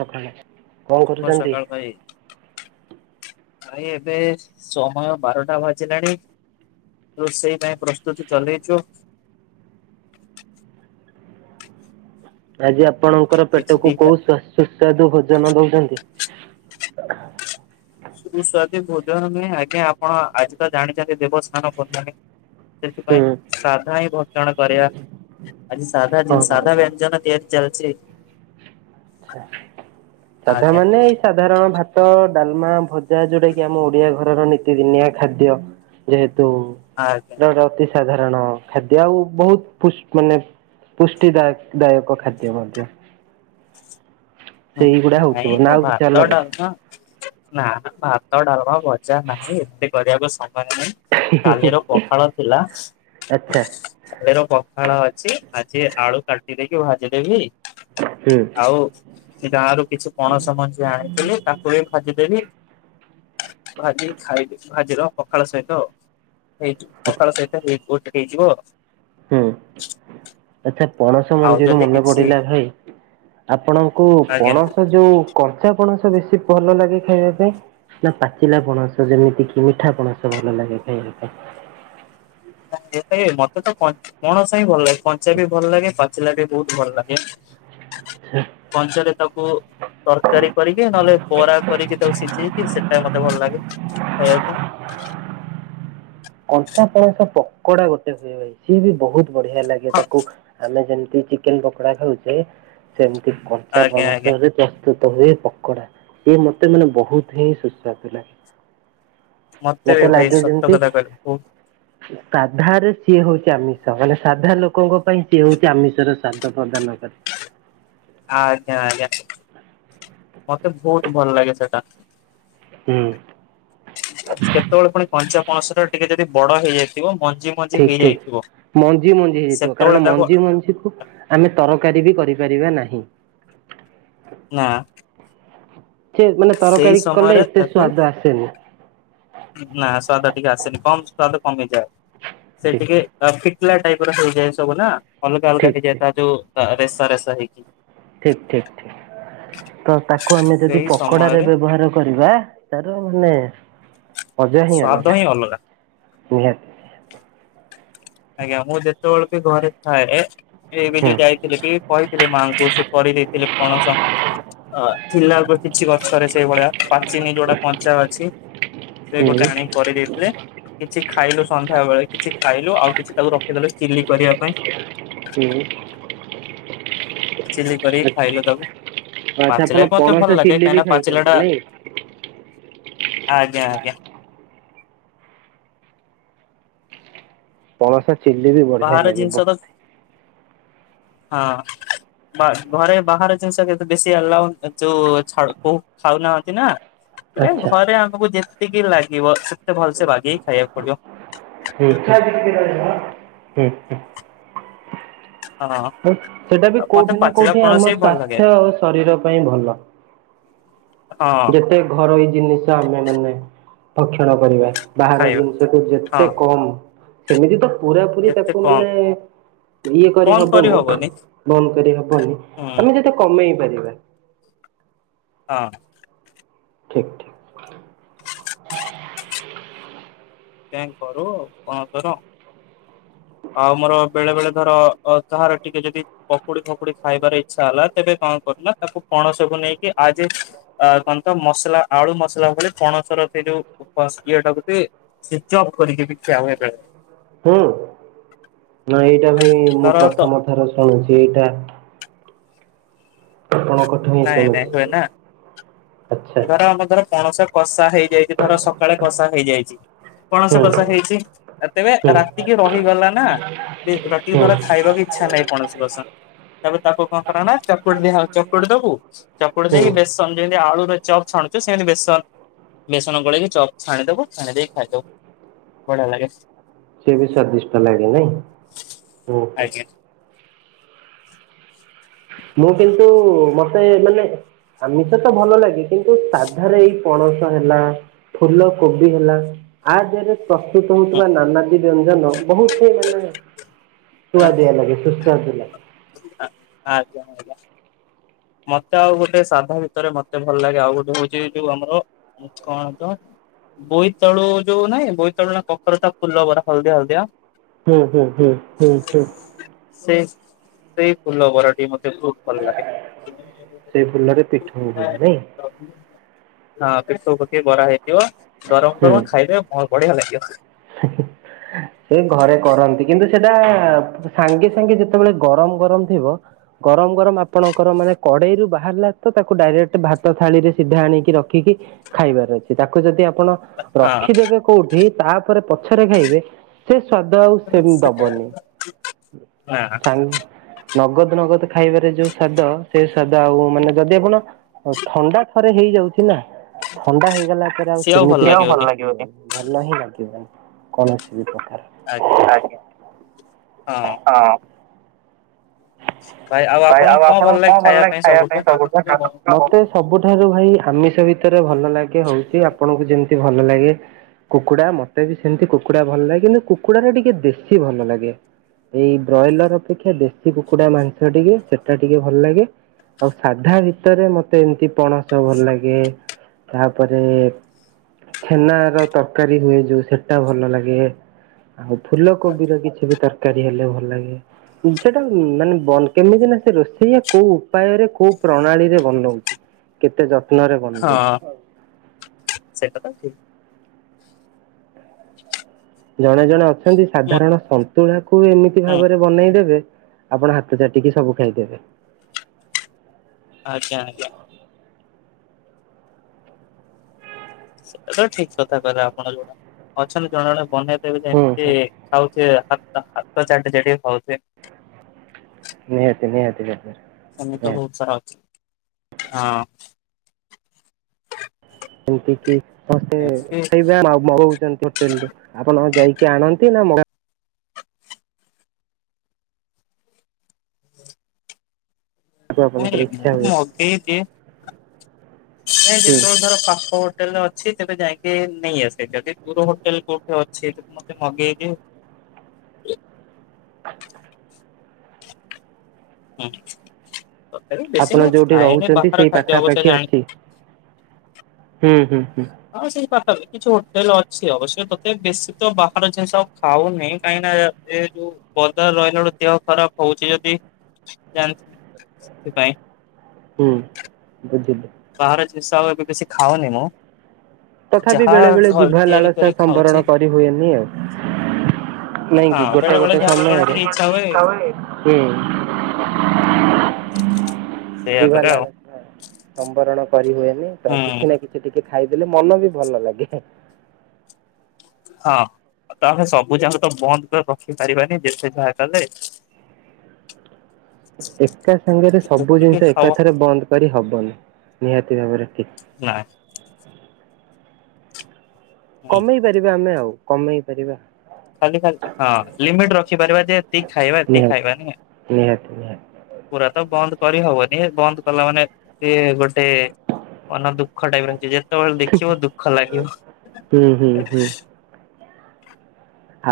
ସଖାଳେ ସୁଭ ସକାଳ ଭାଇ ଭାଇ ଏବେ ସମୟ ବାରଟା ବାଜିଲାଣି ରୋଷେଇ ପାଇଁ ପ୍ରସ୍ତୁତି ଚଲେଇଛୁ, ଆଜି ଆପଣଙ୍କର କିଛି ପେଟକୁ ଦିଟା କୋଉ ସୁସ୍ୱାଦୁର ଭୋଜନ ଦଉଛନ୍ତି? ସୁସ୍ୱାଦେ ଭୋଜନ ନୁହେଁ ଆଜ୍ଞା ଆପଣ ଆଜି ତ ଜାଣିଛନ୍ତି ଦେବସ୍ଥାନ ପୂର୍ଣ୍ଣମୀ, ହୁଁ ସେଥିପାଇଁ ସାଧା ହିଁ ଭଜଣ କରିବା, ଆଜି ସାଧା ହଁ ଆଜିନ୍ ହଁ ସାଧା ହଁ ବ୍ୟଞ୍ଜନ ତିଆରି ଚାଲିଛି, ସାଧା ଆଜ୍ଞା ମାନେ ଏଇ? ସାଧାରଣ ଭାତ, ଡାଲମା, ଭଜା ଯୋଉଟା କିି ଆମ ଓଡ଼ିଆ ଘରର ନୀତିଦିନିଆ ଖାଦ୍ୟ, ଯେହେତୁ, ଆଜ୍ଞା, ଟ ଅତି ସାଧାରଣ ଖାଦ୍ୟ ଆଉ ବହୁତ୍ ପୁସ୍ ମାନେ, ପୁଷ୍ଟିଦାୟ ଦାୟକ ଖାଦ୍ୟ ମଧ୍ୟ, ହୁଁ ସେଇଗୁଡା ହଉଥିବ ନା ନାଇଁ ଆଉ କିଛି ଭାତ ଅଲଗା? ଡାଲମା, ନା-ନା ଭାତ ଡାଲମା ଭଜା ନାହିଁ ଏତେ କରିବାକୁ ସମୟ ନାହିଁ, କାଲିର ପଖାଳ ଥିଲା, ଆଚ୍ଛା କାଲିର ପଖାଳ ଅଛି ଆଜି ଆଳୁ କାଟିଦେଇକି ଭାଜିଦେବି, ହୁଁ, ଆଉ ସେ ଗାଁ ରୁ କିଛି ପଣସ ମଞ୍ଜି ଆଣିଥିଲି ତାକୁ ବି ଭାଜିଦେବି, ଭାଜିକି ଖାଇବି ଭାଜିର ପଖାଳ ସହିତ, ହେଇଯି ପଖାଳ ସହିତ ହେଇ ଗୋଟେ ହେଇଯିବ ଆଉ, ହୁଁ, ଆଚ୍ଛା ପଣସ ଆଉ ମଞ୍ଜିରୁ ଯଦି ମନେ କିଛି ପଡିଲା ଭାଇ ଆପଣଙ୍କୁ ଆଜ୍ଞା। ପଣସ ଯୋଉ, କଞ୍ଚା ପଣସ ବେଶୀ ଭଲ ଲାଗେ ଖାଇବା ପାଇଁ? ନା ପାଚିଲା ପଣସ ଯେମିତି କି ମିଠା ପଣସ ଭଲ ଲାଗେ ଖାଇବା ପାଇଁ? ନାଇଁ ଏଇଟା ମତେ ତ କଞ୍ଚା ପଣସ ହି ଭଲ ଲାଗେ କଞ୍ଚା ବି ଭଲ ଲାଗେ ପାଚିଲା ବି ବହୁତ୍ ଭଲ ଲାଗେ। ଳ, ପଞ୍ଚରେ ତାକୁ, ତରକାରୀ କରିକି ନହେଲେ ବରା କରିକି ତାକୁ ସିଝେଇକି ସେଟା ମତେ ଭଲ ଲାଗେ ଖାଇବାକୁ, କଞ୍ଚା ପଣସ ପକୋଡ଼ା ଗୋଟେ ହୁଏ ଭାଇ ସିଏ ବି ବହୁତ୍, ବଢ଼ିଆ ଲାଗେ ହଁ ତାକୁ ଆମେ ଯେମତି ଚିକେନ୍ ପକୋଡ଼ା ଖାଉଛେ, ସେମିତି କଞ୍ଚା ଆଜ୍ଞା ଆଜ୍ଞା ପଣସ ରେ ପ ତଏ ପକଡ଼ା ଇଏ ମତେ ମାନେ ବହୁତ୍ ହିଁ ସୁସ୍ୱାଦୁ ଲାଗେ, ମତେ ବି ଭାଇ ଲାଗେ ସତ ଯେମିତି କଥା କହିଲୁ ବହୁତ୍, ସାଧାରେ ସିଏ ହଉଛି ଆମିଷ ମାନେ ସାଧା ଲୋକଙ୍କ ପାଇଁ ସିଏ ହଉଛି ଆମିଷର ସ୍ଵାଦ ପ୍ରଦାନ କରେ, ଆଜ୍ଞା-ଆଜ୍ଞା ମତେ ବହୁତ୍ ଭଲ ଲାଗେ ସେଟା, ହୁଁ, କେତେବେଳେ ପୁଣି କଞ୍ଚା ପଣସ ଟା ଟିକେ ଯଦି ବଡ଼ ହେଇଯାଇଥିବ ମଞ୍ଜି, ମଞ୍ଜି ଠିକ୍-ଠିକ୍ ହେଇଯାଇଥିବ ମଞ୍ଜି-ମଞ୍ଜି ହେଇଯାଇଥିବ ସେତେବେଳେ କାରଣ ତାକୁ ମଞ୍ଜି-ମଞ୍ଜି କୁ, ମାନେ ତରକାରୀ ବି କରିପାରିବା ନାହିଁ, ନା, ସେ ମାନେ ସେଇ ତରକାରୀ କଲେ ସମୟରେ ଏତେ ତାକୁ ସ୍ଵାଦ ଆସେନି, ନା ସ୍ଵାଦ ଟିକେ ଆସେନି କମ ସ୍ଵାଦ କମେଇଯାଏ ସେ ଠିକ ଟିକେ [unintelligible] ଶୁଖିଲା ଟାଇପର ହେଇଯାଏ ସବୁ ନା ଅଲଗ- ଅଲଗା ଠିକ ହେଇଯାଏ ତା ଯୋଉ ତା ରେସା-ରେସା ହେଇକି, ଠିକ୍-ଠିକ୍-ଠିକ୍ ତ ତାକୁ ଆମେ ଯଦି ସେଇ ପକୋଡ଼ାରେ ସମୟରେ ବ୍ୟବହାର କରିବା, ତାର ମାନେ ମଜା ହିଁ ସ୍ଵାଦ ଅଲଗ୍ ଅଲଗା ନିହାତି, ଆଜ୍ଞା ମୁଁ ଯେତେବେଳେ ବି ଘରେ ଥାଏ ଏବେ ହୁଁ। ଯୋଉ ଯାଇଥିଲି କି ପଇ, ଥିଲେ ମାଆଙ୍କୁ ସେ କରିଦେଇଥିଲେ ପଣସ ଅ ଥିଲା କିଛି ଗଛରେ ସେଇଭଳିଆ ପାଚିନି ଯୋଉଟା କଞ୍ଚା ଅଛି। ସେ ହୁଁ ଗୋଟେ ଆଣିକି କରିଦେଇଥିଲେ କିଛି ଖାଇଲୁ ସନ୍ଧ୍ୟା ବେଳେ କିଛି ଖାଇଲୁ ଆଉ କିଛି ତାକୁ ରଖିଦେଲେ ଚିଲି କରିବା ପାଇଁ। ହୁଁ। ଚିଲି କରିକି ଖାଇଲୁ ତାକୁ ଆଚ୍ଛା ଆପଣ ପାଚିଲା ବି ମତେ ପଣସ ଭଲ ଲାଗେ ଚିଲି ବି କାହିଁକି ପାଚିଲା ଖାଇଛନ୍ତି ଟା ନାଇଁ? ଆଜ୍ଞା ଆଜ୍ଞା। ପଳାସ [unintelligible] ଚିଲିବି ବାହାର ଜିନିଷ ତ ହଁ। ବା ଘରେ ବାହାର ଜିନିଷ କେତେ ବେଶୀ ଆଲାଉ ଯୋଉ ଝା କୋଉ ଖାଉନାହାନ୍ତି ନା। ଆଚ୍ଛା ଘରେ ଆମକୁ ଯେତିକି ଲାଗିବ ସେତେ ଭଲ ସେ ବାଗେଇକି ଖାଇବାକୁ ପଡିବ। [inaudible] ହଁ। ସେଇଟା ବି ଆଉ ମତେ କୋଉଠି ନା ପାଚିଲା କୋଉଠି ପଣସ ଆମ ବି ଭଲ ଲାଗେ ସ୍ଵାସ୍ଥ୍ୟ ଆଉ ଶରୀର ପାଇଁ ଭଲ। ହଁ। ଏ ଘରୋଇ ଜିନିଷ ଆମେ ମାନେ ଭକ୍ଷଣ କରିବା। ବାହାର ଖାଇବା ଜିନିଷଠୁ ହଁ ଯେତେ କମ ସେମିତି ତ ପୁରା ପୁରି ଯେତେ ତାକୁ କମ୍ ମାନେ। ଇଏ କରି ହବନି ବନ୍ଦ କରି ହବନି ହୁଁ ଆମେ ଯେତେ କମେଇ ପାରିବା। ହଁ। ଠିକ ଠିକ। କାହିଁକି କରୁ କଣ କର। ଆଉ ମୋର ବେଳେ ବେଳେ ଧର କାହାର ଟିକେ ଯଦି। ପକୁଡି ଫକୁଡି ଖାଇବାର ଇଛା ହେଲା ତେବେ କଣ କରିଲୁ ତାକୁ ପଣସକୁ ନେଇକି ଆଜି। ଅ କଣ ତ ମସଲା ଆଳୁ ମସଲା କଲେ ପଣସର ସେ ଯୋଉ ଇଏଟା [unintelligible] ସି ଚ ଅପ୍ କରିକି ବିକାହୁଏ ବେଳେ। ହୁଁ ନା ଏଇଟା ଭାଇ ମୁଁ ଧର ତ ପ୍ରଥମ ଥର ଶୁଣୁଛି ଏଇଟା। ଆପଣଙ୍କ କ [unintelligible] ନାଇଁ ନାଇଁ ହୁଏ ନା। ଆଚ୍ଛା ଧର ଆମେ ଧର ପଣସ କଷା ହେଇଯାଇଛି ଧର ସକାଳେ କଷା ହେଇଯାଇଛି। ପଣସ ହୁଁ କଷା ହେଇଛି ତେବେ ହୁଁ ରାତିକି ରହିଗଲା ନା। ରାତିକି ହୁଁ ଧର ଖାଇବାକୁ ଇଚ୍ଛା ନାହିଁ ପଣସ କସା। ତାପରେ ତାକୁ କଣ କର ନା ଚକୁଡି ଚକୁଡି ଦବୁ ଚକୁଡି ହୁଁ। ଦେଇକି ବେଶନରେ ଆଳୁ ର ଚପ୍ ଛାଣୁଛୁ ସେମିତି ବେସନ ବେସନ ଗୋଳେଇି ଚପ୍ ଛାଣିଦବୁ ଛାଣି ଦେଇକି ଖାଇଦବୁ। ବଢ଼ିଆ ଲାଗେ। ସେ ବି ସାର୍ ଦିଶଟ ଲାଗେ ନାଇଁ ହୁ ହୁ। ଆଜ୍ଞା ମୁଁ କିନ୍ତୁ ମତେ ମାନେ ଆମିଷ ତ ଭଲ ଲାଗେ କିନ୍ତୁ ସାଧାରେ ଏଇ। ପଣସ ହେଲା ଫୁଲ କୋବି ହେଲା ଆ ଦେହେରେ ପ୍ରସ୍ତୁତ ହୁଁ ହଉଥିବା ନାନାଦି ବ୍ୟଞ୍ଜନ ବହୁତୁ ମାନେ। ସୁଆଦିଆ ଲାଗେ ସୁସ୍ବାଦୁ ଲାଗେ। ଆ ଆଚ୍ଛା। ମତେ ଆଉ ଗୋଟେ ସାଧା ଭିତରେ ମତେ ଭଲ ଲାଗେ ଆଉ ଗୋଟେ ହଉଚି ଯୋଉ ଆମର କଣ ତ ବୋଇତାଳୁ ଯୋଉ ନାଇଁ ବୋଇତାଳୁ ନା କଖାରୁ ଟା ଫୁଲ ବରା ହଳଦିଆ ହଳଦିଆ। ହୁଁ ହୁଁ ହୁଁ ହୁଁ ହୁଁ। ସେ ସେଇ ଫୁଲ ବରାଟି ମତେ ବହୁତୁ ଭଲ ଲାଗେ। ସେଇ ଫୁଲରେ ପିଠା ହୁଏ ନାଇଁ। ହଁ ଏ ସବୁ ପକେଇ ବରା ହେଇଥିବ ଗରମ ଗରମ ଖାଇଲେ ମୋ ତ ବଢିଆ ଲାଗିିବ। ଆଜ୍ଞା। ସେ ଘରେ କରନ୍ତି କିନ୍ତୁ ସେଟା ସାଙ୍ଗେ ସାଙ୍ଗେ ଯେତେବେଳେ ଗରମ ଗରମ ଥିବ ଗରମ ଗରମ ଆପଣଙ୍କର ମାନେ କଡ଼େଇରୁ ବାହାରିଲା ତ ତାକୁ ଡାଇରେକ୍ଟ ଭାତ ଥାଳିରେ ସିଧା ଆଣିକି ରଖିକି ଖାଇବାର ଅଛି। ତାକୁ ଯଦି ଆପଣ ହଁ ରଖିଦେବେ କୋଉଠି ତାପରେ ପଛରେ ଖାଇବେ ସେ ସ୍ଵାଦ ଆଉ ସେମତି ଦବନି। ନା। ସାଙ୍ଗ ନଗଦ ନଗଦ ଖାଇବାରେ ଯୋଉ ସ୍ୱାଦ ସେଇ ସ୍ୱାଦ ଆଉ ମାନେ ଯଦି ଆପଣ ହଉ ଥଣ୍ଡା ଥରେ ହେଇଯାଉଛି ନା ଥଣ୍ଡା ହେଇଗଲା ପରେ ଆଉ ସେମିତି ଭଲ ଲାଗିବନି। [unintelligible] କୌଣସି ବି ପ୍ରକାର। ଆଜ୍ଞା ହଁ। ଭାଇ ଆଉ ଆପଣଙ୍କୁ କଣ ଭଲ ଲାଗେ ଖାଇବା ପାଇଁ ସବୁଠୁ [unintelligible] ସବୁଠାରୁ ଭାଇ ଆମିଷ ଭିତରେ ଭଲ ଲାଗେ ହଉଛି ଆପଣଙ୍କୁ ଯେମିତି ଭଲ ଲାଗେ କୁକୁଡ଼ା ମତେ ବି ସେମିତି କୁକୁଡା ଭଲ ଲାଗେ। କିନ୍ତୁ କୁକୁଡାଟ ଟିକେ ଦେଶୀ ଭଲ ଲାଗେ। ଏଇ ବ୍ରଏଲର ଅପେକ୍ଷା ଦେଶୀ କୁକୁଡା ମାଂସ ଟିକେ ସେଟା ଟିକେ ଭଲ ଲାଗେ ଆଉ ସାଧା ଭିତରେ ମତେ ଏମିତି ପଣସ ଭଲ ଲାଗେ। ତାପରେ ଚ୍ଛେନାର ତରକାରୀ ହୁଏ ଯୋଉ ସେଟା ଭଲ ଲାଗେ। ଆଉ ଫୁଲ କୋବିର କିଛି ବି ତରକାରୀ ହେଲେ ଭଲ ଲାଗେ। ସେଟା ମାନେ କେମିତି ନା ସେ ରୋଷେଇ କୋଉ ଉପାୟରେ କୋଉ ପ୍ରଣାଳୀରେ ବନଉଛି। କେତେ ଯତ୍ନ ରେ ବନଉଛି। ସେଇ କଥା ଠିକ୍। ଜଣେ ଜଣେ ଅଛନ୍ତି ହୁଁ ସାଧାରଣ ସନ୍ତୁଳା କୁ ଏମିତି ଭାବରେ ବନେଇଦେବେ ଆପଣ ହାତ ଚାଟିକି ସବୁ ଖାଇଦେବେ। ଆଜ୍ଞା ଆଜ୍ଞା। ସେଟା ତ ଠିକ କଥା କହିଲେ ଆପଣ ଯୋଉଟା ଅଛନ୍ତି ଜଣେ ଜଣେ ବନେ ଇବେ ହୁଁ ଯେମିତି ହୁଁ ଖାଉଥିବେ ହାତ ଚାଟି ଚାଟି ଖାଉଥିବେ। ନିହାତି ନିହାତି [unintelligible] ସେମିତି ତ ନିହାତି ବହୁତ ସାରା ଅଛି ହଁ। ଏମତି କି ସମସ୍ତେ ସେମିତି ଖାଇବେ [unintelligible] [unintelligible] ଆପଣ ଯାଇକି ଆଣନ୍ତି ନା ଆପଣଙ୍କର ନାଇଁ ମୁଁ ଇଚ୍ଛା ହୁଏ? ମଗେଇଦିଏ। ଏ ହୁଁ ଯେତେବେଳେ ଧର ପାଖ ହୋଟେଲରେ ଅ ଅଛି ତେବେ ଯାଇକି ନେଇ ଆସେ ଯଦି ଦୂର ହୋଟେଲ କୋଉଠି ଅଛି ତ ମତେ ମଗେଇଦିଏ। ହୁଁ ତଥାପି ବେଶୀ ଆପଣ ନୁହେଁ ଯୋଉଠି ଖାଏନି ରହୁଛନ୍ତି ସେଇ ବାହାର ଖାଦ୍ୟ ପାଖାପାଖି ଅବସ୍ଥା ଜାଣି ଅଛି ହୁଁ ହୁଁ ହୁଁ। ହଁ ସେଇ ପାଖରେ କିଛି ହୋଟେଲ ଅଛି ଅବଶ୍ୟ ତୋତେ ବେଶୀ ତ ବାହାର ଜିନିଷ ଖାଉନିଁ କାହିଁକି ନା ଯେହେତୁ ପଦାରେ ରହିଲା ବେଳୁ ଦେହ ଖରାପ ହଉଛି ଯଦି ଜାଣି ସେଥିପାଇଁ। ହୁଁ ବୁଝିଲି। ବାହାର ଜିନିଷ ଆଉ ଏବେ ବେଶି ଖାଉନି ମୁଁ। ତଥାପି ଯାହା ବେଳେ ବେଳେ ଘରେ ଜିଭ ତିଆରି ଲାଳସା କରି ସମ୍ବରଣ ଖାଉଛି କରି ହୁଏନି ଆଉ। ନାଇଁ କିି ହଁ ଗୋଟେ ବେଳେ ବେଳେ ଗୋଟେ ଯାହା କେତେବେଳେ ସମୟରେ ଟିକେ ଇଚ୍ଛା ହୁଏ ହୁଁ। ଜିଭା ସେଇଆପରା ଆଉ। ଲାଳସା ସମ୍ବରଣ କରି ହୁଏନି ତ ହୁଁ କିଛି ନା କିଛି ଟିକେ ଖାଇଦେଲେ ମନ ବି ଭଲ ଲାଗେ। ହଁ। ତା ଆମେ ସବୁ ଯାକ ତ ବନ୍ଦ କରି ରଖିପାରିବାନି ଯେତେ ଯାହା କଲେ। ଏକା ସାଙ୍ଗରେ ସବୁ ଯେତିକି ଜିନିଷ ଖାଉ ଏକାଥରେ ବନ୍ଦ କରି ହବନି ନିହାତି ଭାବରେ କି ନା। ହୁଁ କମେଇ ପାରିବା ଆମେ ଆଉ କମେଇ ପାରିବା। ଖାଲି ଖା ହଁ ଲିମିଟ ରଖିପାରିବା ଯେ ଖାଇବା ନିହାତି ଖାଇବା ନି। ନିହାତି ନିହାତି ପୁରା ତ ବନ୍ଦ କରି ହବନି ବନ୍ଦ କଲା ମାନେ ସେ ଗୋଟେ ମନ ଦୁଃଖ ଟାଇପ ରହିଛି ଯେତେବେଳେ ଦେଖିବ ଦୁଃଖ ଲାଗିବ। ହୁଁ ହୁଁ ହୁଁ।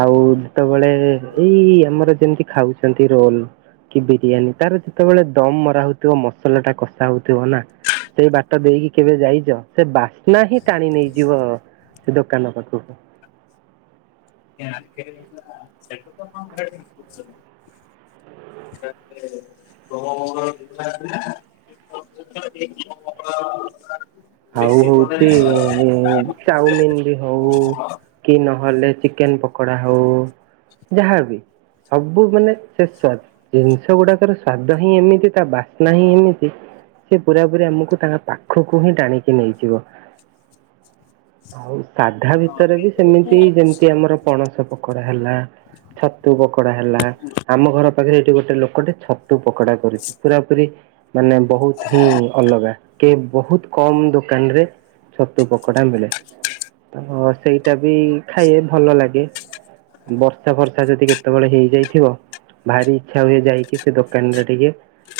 ଆଉ ଯେତେବେଳେ ଏଇ ଆମର ଯେମିତି ଖାଉଛନ୍ତି ରୋଲ। କି ବିରିୟାନୀ ତାର ଯେତେବେଳେ ଦମ ମରା ହଉଥିବ ମସଲା ଟା କଷା ହଉଥିବ ନା। ସେଇ ବାଟ ଦେଇକି କେବେ ଯାଇଛ ସେ ବାସ୍ନା ହିଁ ଟାଣି ନେଇଯିବ ସେ ଦୋକାନ ପାଖକୁ। [unintelligible] ସେଟା ତ କଣ କହିବା ପାଇଁ ବୁଝୁନି। ତା ପରେ ସୋମ, ମଙ୍ଗଳ, ବୁଧବାର ଥିଲା। [inaudible] ଆଉ ହଉଛି ଚାଉମିନ ବି ହଉ। କି ନହେଲେ ଚିକେନ ପକୋଡା ହଉ ଯାହାବି। ସବୁ ମାନେ ସେ ସ୍ୱାଦ ଜିନିଷ ଗୁଡାକର ସ୍ଵାଦ ହିଁ ଏମିତି ତା ବାସ୍ନା ହିଁ ଏମିତି ସେ ପୁରାପୁରି ଆମକୁ ତାଙ୍କ ପାଖକୁ ହିଁ ଟାଣିକି ନେଇଯିବ। ଆଉ ସାଧା ଭିତରେ ବି ସେମିତି ଯେମିତି ଆମର ପଣସ ପ କୋଡା ହେଲା ଛତୁ ପକୋଡା ହେଲା ଆମ ଘର ପାଖରେ ଏଇଠି ଗୋଟେ ଲୋକଟେ ଛ ତୁ ପକଡା କରୁଛି ପୁରା ପୁରି ମାନେ ବହୁତ ହିଁ ଅଲଗା କି ବହୁତ କମ୍ ଦୋ କାନ ରେ ଛତୁ ପକୋଡା ମିଳେ। ତ ସେଇଟା ବି ଖାଏ ଭଲ ଲାଗେ। ବର୍ଷା ଫର୍ଷା ଯଦି କେତେବେଳେ ହେଇଯାଇଥିବ। ଭାରି ଇଚ୍ଛା ହୁଏ ଯାଇକି ସେ ଦୋକାନରେ ଟିକେ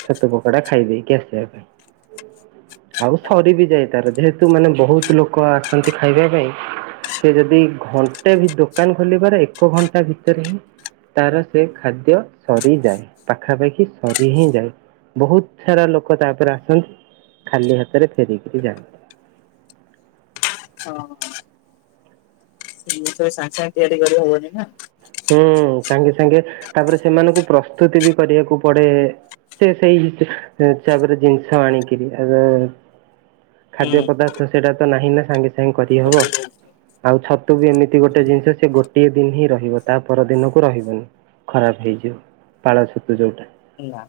ଛତୁ ପକୋଡା ଖାଇ ଦେଇକି ଆସିବା ପାଇଁ ଆଉ ସରି ବି ଯାଏ ତାର, ଯେହେତୁ ମାନେ ବହୁତ ଲୋକ ଆସନ୍ତି ଖାଇବା ପାଇଁ। ସେ ଯଦି ଘଣ୍ଟେ ବି ଦୋକାନ ଖୋଲିବାର ଏକ ଘଣ୍ଟା ଭିତରେ ହିଁ ତାର ସେ ଖାଦ୍ୟ ସରିଯାଏ ପାଖାପାଖି ସରି ହିଁ ଯାଏ। ବହୁତ୍ ସାରା ଲୋକ ତାପରେ ଆସନ୍ତି ଖାଲି ହାତରେ ଫେରିକିରି ଯାଆନ୍ତି। ହଁ। [unintelligible] ସାଙ୍ଗେ ସାଙ୍ଗେ ତିଆରି କରି ହବନି ନା। ହୁଁ ସାଙ୍ଗେ ସାଙ୍ଗେ ତାପରେ ସେମାନଙ୍କୁ ପ୍ରସ୍ତୁତି ବି କରିବାକୁ ପଡେ। ସେ ସେଇ ହିସାବରେ ଜିନିଷ ଆଣିକିରି ଏବେ ଖାଦ୍ୟ ହୁଁ। ପଦାର୍ଥ ସେଇଟା ତ ନାହିଁ ନା ସାଙ୍ଗେ ସାଙ୍ଗେ କରିହବ। ଆଉ ଛତୁ ବି ଏମିତି ଗୋଟେ ଜିନିଷ ସେ ଗୋଟିଏ ଦିନ୍‌ ହିଁ ରହିବ। ତା ପରଦିନକୁ ରହିବନି ଖରାପ ହେଇଯିବ ପାଳ ଛତୁ ଯୋଉଟା। ନା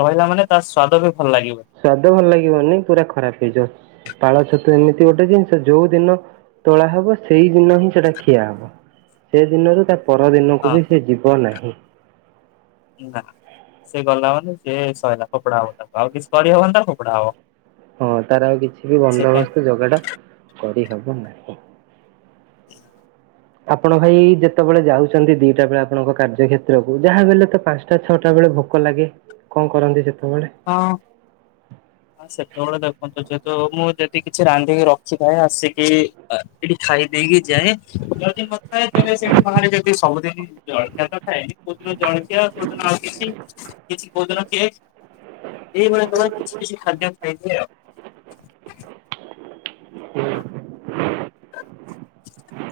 ରହିଲା ମାନେ ତାର ସ୍ଵାଦ ବି ଭଲ ଲାଗିବ ସ୍ଵାଦ ଭଲ ଲାଗିବନି ପୁରା ଖରାପ ହେଇଯିବ। ପାଳ ଛତୁ ଏମିତି ଗୋଟେ ଜିନିଷ ଯୋଉ ଦିନ ତୋଳା ହବ ସେଇ ଦିନ ହିଁ ସେଇଟା ଖିଆ ହବ। ସେ ଦିନରୁ ତା ପରଦିନକୁ ହଁ ବି ସେ ଯିବ ନାହିଁ। ନା ସେ ଗଲା ମାନେ ସେଏ ସହିଲା ଫୋପାଡା ହବ ତାକୁ ଆଉ କିଛି କରି ହବନି ତ ଫୋପଡ଼ା ହେବ। ହଁ ତାର ଆଉ କିଛି ବି ବନ୍ଦୋବସ୍ତ ଯୋଗାଡ଼ କରି ହେବ ନାହିଁ। [inaudible] ଆପଣ ଭାଇ ଯେତେବେଳେ ଯାଉଛନ୍ତି ଦିଟା ବେଳେ ଆପଣଙ୍କ କାର୍ଯ୍ୟ କ୍ଷେତ୍ରକୁ ଯାହା ହେଲେ ତ ପାଞ୍ଚ ଞ୍ଚଟା ଛଅଟା ବେଳେ ଭୋକ ଲାଗେ କଣ କରନ୍ତି ସେତେବେଳେ? ହଁ। ସେତେବେଳେ ଦେଖନ୍ତୁ ଯେହେତୁ ମୁଁ ଯଦି କିଛି ରାନ୍ଧିକି ରଖିଥାଏ ଆସିକି ଏଠି ଖାଇ ଦେଇେଇକି ଯାଏ। ଯଦି ନଥାଏ ତେବେ ସେଠି ବାହାରେ ଯଦି ସବୁଦିନେ ଜଳଖିଆ ତ ଥାଏନି କୋଉଦିନ ଜଳଖିଆ କୋଉଦିନ ଆଉ କିଛି କିଛି କୋଉଦିନ କେକ୍। ଏଇଭଳିଆଙ୍କ ପାଇଁ କିଛି କିଛି ଖାଦ୍ୟ ଖାଇ ଦିଏ ଆଉ। ହୁଁ।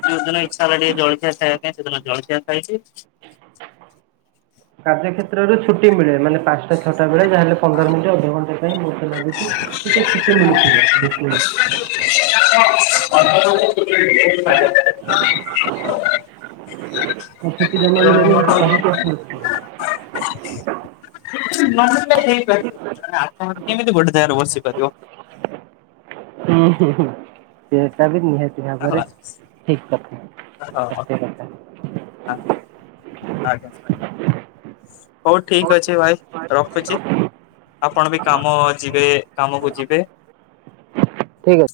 ଯୋଉ ଦିନ ଇଚ୍ଛା ହେଲା ଟିକିଏ ଜଳଖିଆ ଖାଇବା ପାଇଁ ସେଦିନ ଜଳଖିଆ ଖାଇ ଦିଏ। କାର୍ଯ୍ୟ କ୍ଷେତ୍ରରେ ଛୁଟି ମିଳେ ମାନେ ପାଞ୍ଚଟା ଛଅଟା ବେଳେ ଯାହାେଲେ ପନ୍ଦର ମିନିଟ ଅଧଘଣ୍ଟା ପାଇଁ ବହୁତ ଲାଗୁଛି। ଟିକେ ଛୁଟି ମିଳିଥିବ। ବେ [unintelligible] ହଁ। [inaudible] [inaudible] ଆଉ ଛୁଟି ଟା ନ ମିଳିଥିଲେ ତୁ କଣ କରିଥାନ୍ତୁ। [inaudible] ସେ ନବସିଲେ ହେଇପାରିବନି। ଜଣେ ଆତ୍ମହତ୍ୟା--କେମିତି ଗୋଟେ ଜାଗାରେ ବସିପାରିବ? ହୁଁ ହୁଁ ସେଟା ବି ନିହାତି ଏହା ପରେ ହେଲା। ଠିକ୍ କଥା ସତ୍ୟ କଥା। ଆ ଆଜ୍ଞା। ହଉ ଠିକ ଅଛି ଭାଇ ରଖୁଛି। ଆପଣ ବି କାମ ଯିବେ କାମକୁ ଯିବେ। ଠିକ୍ ଅଛି।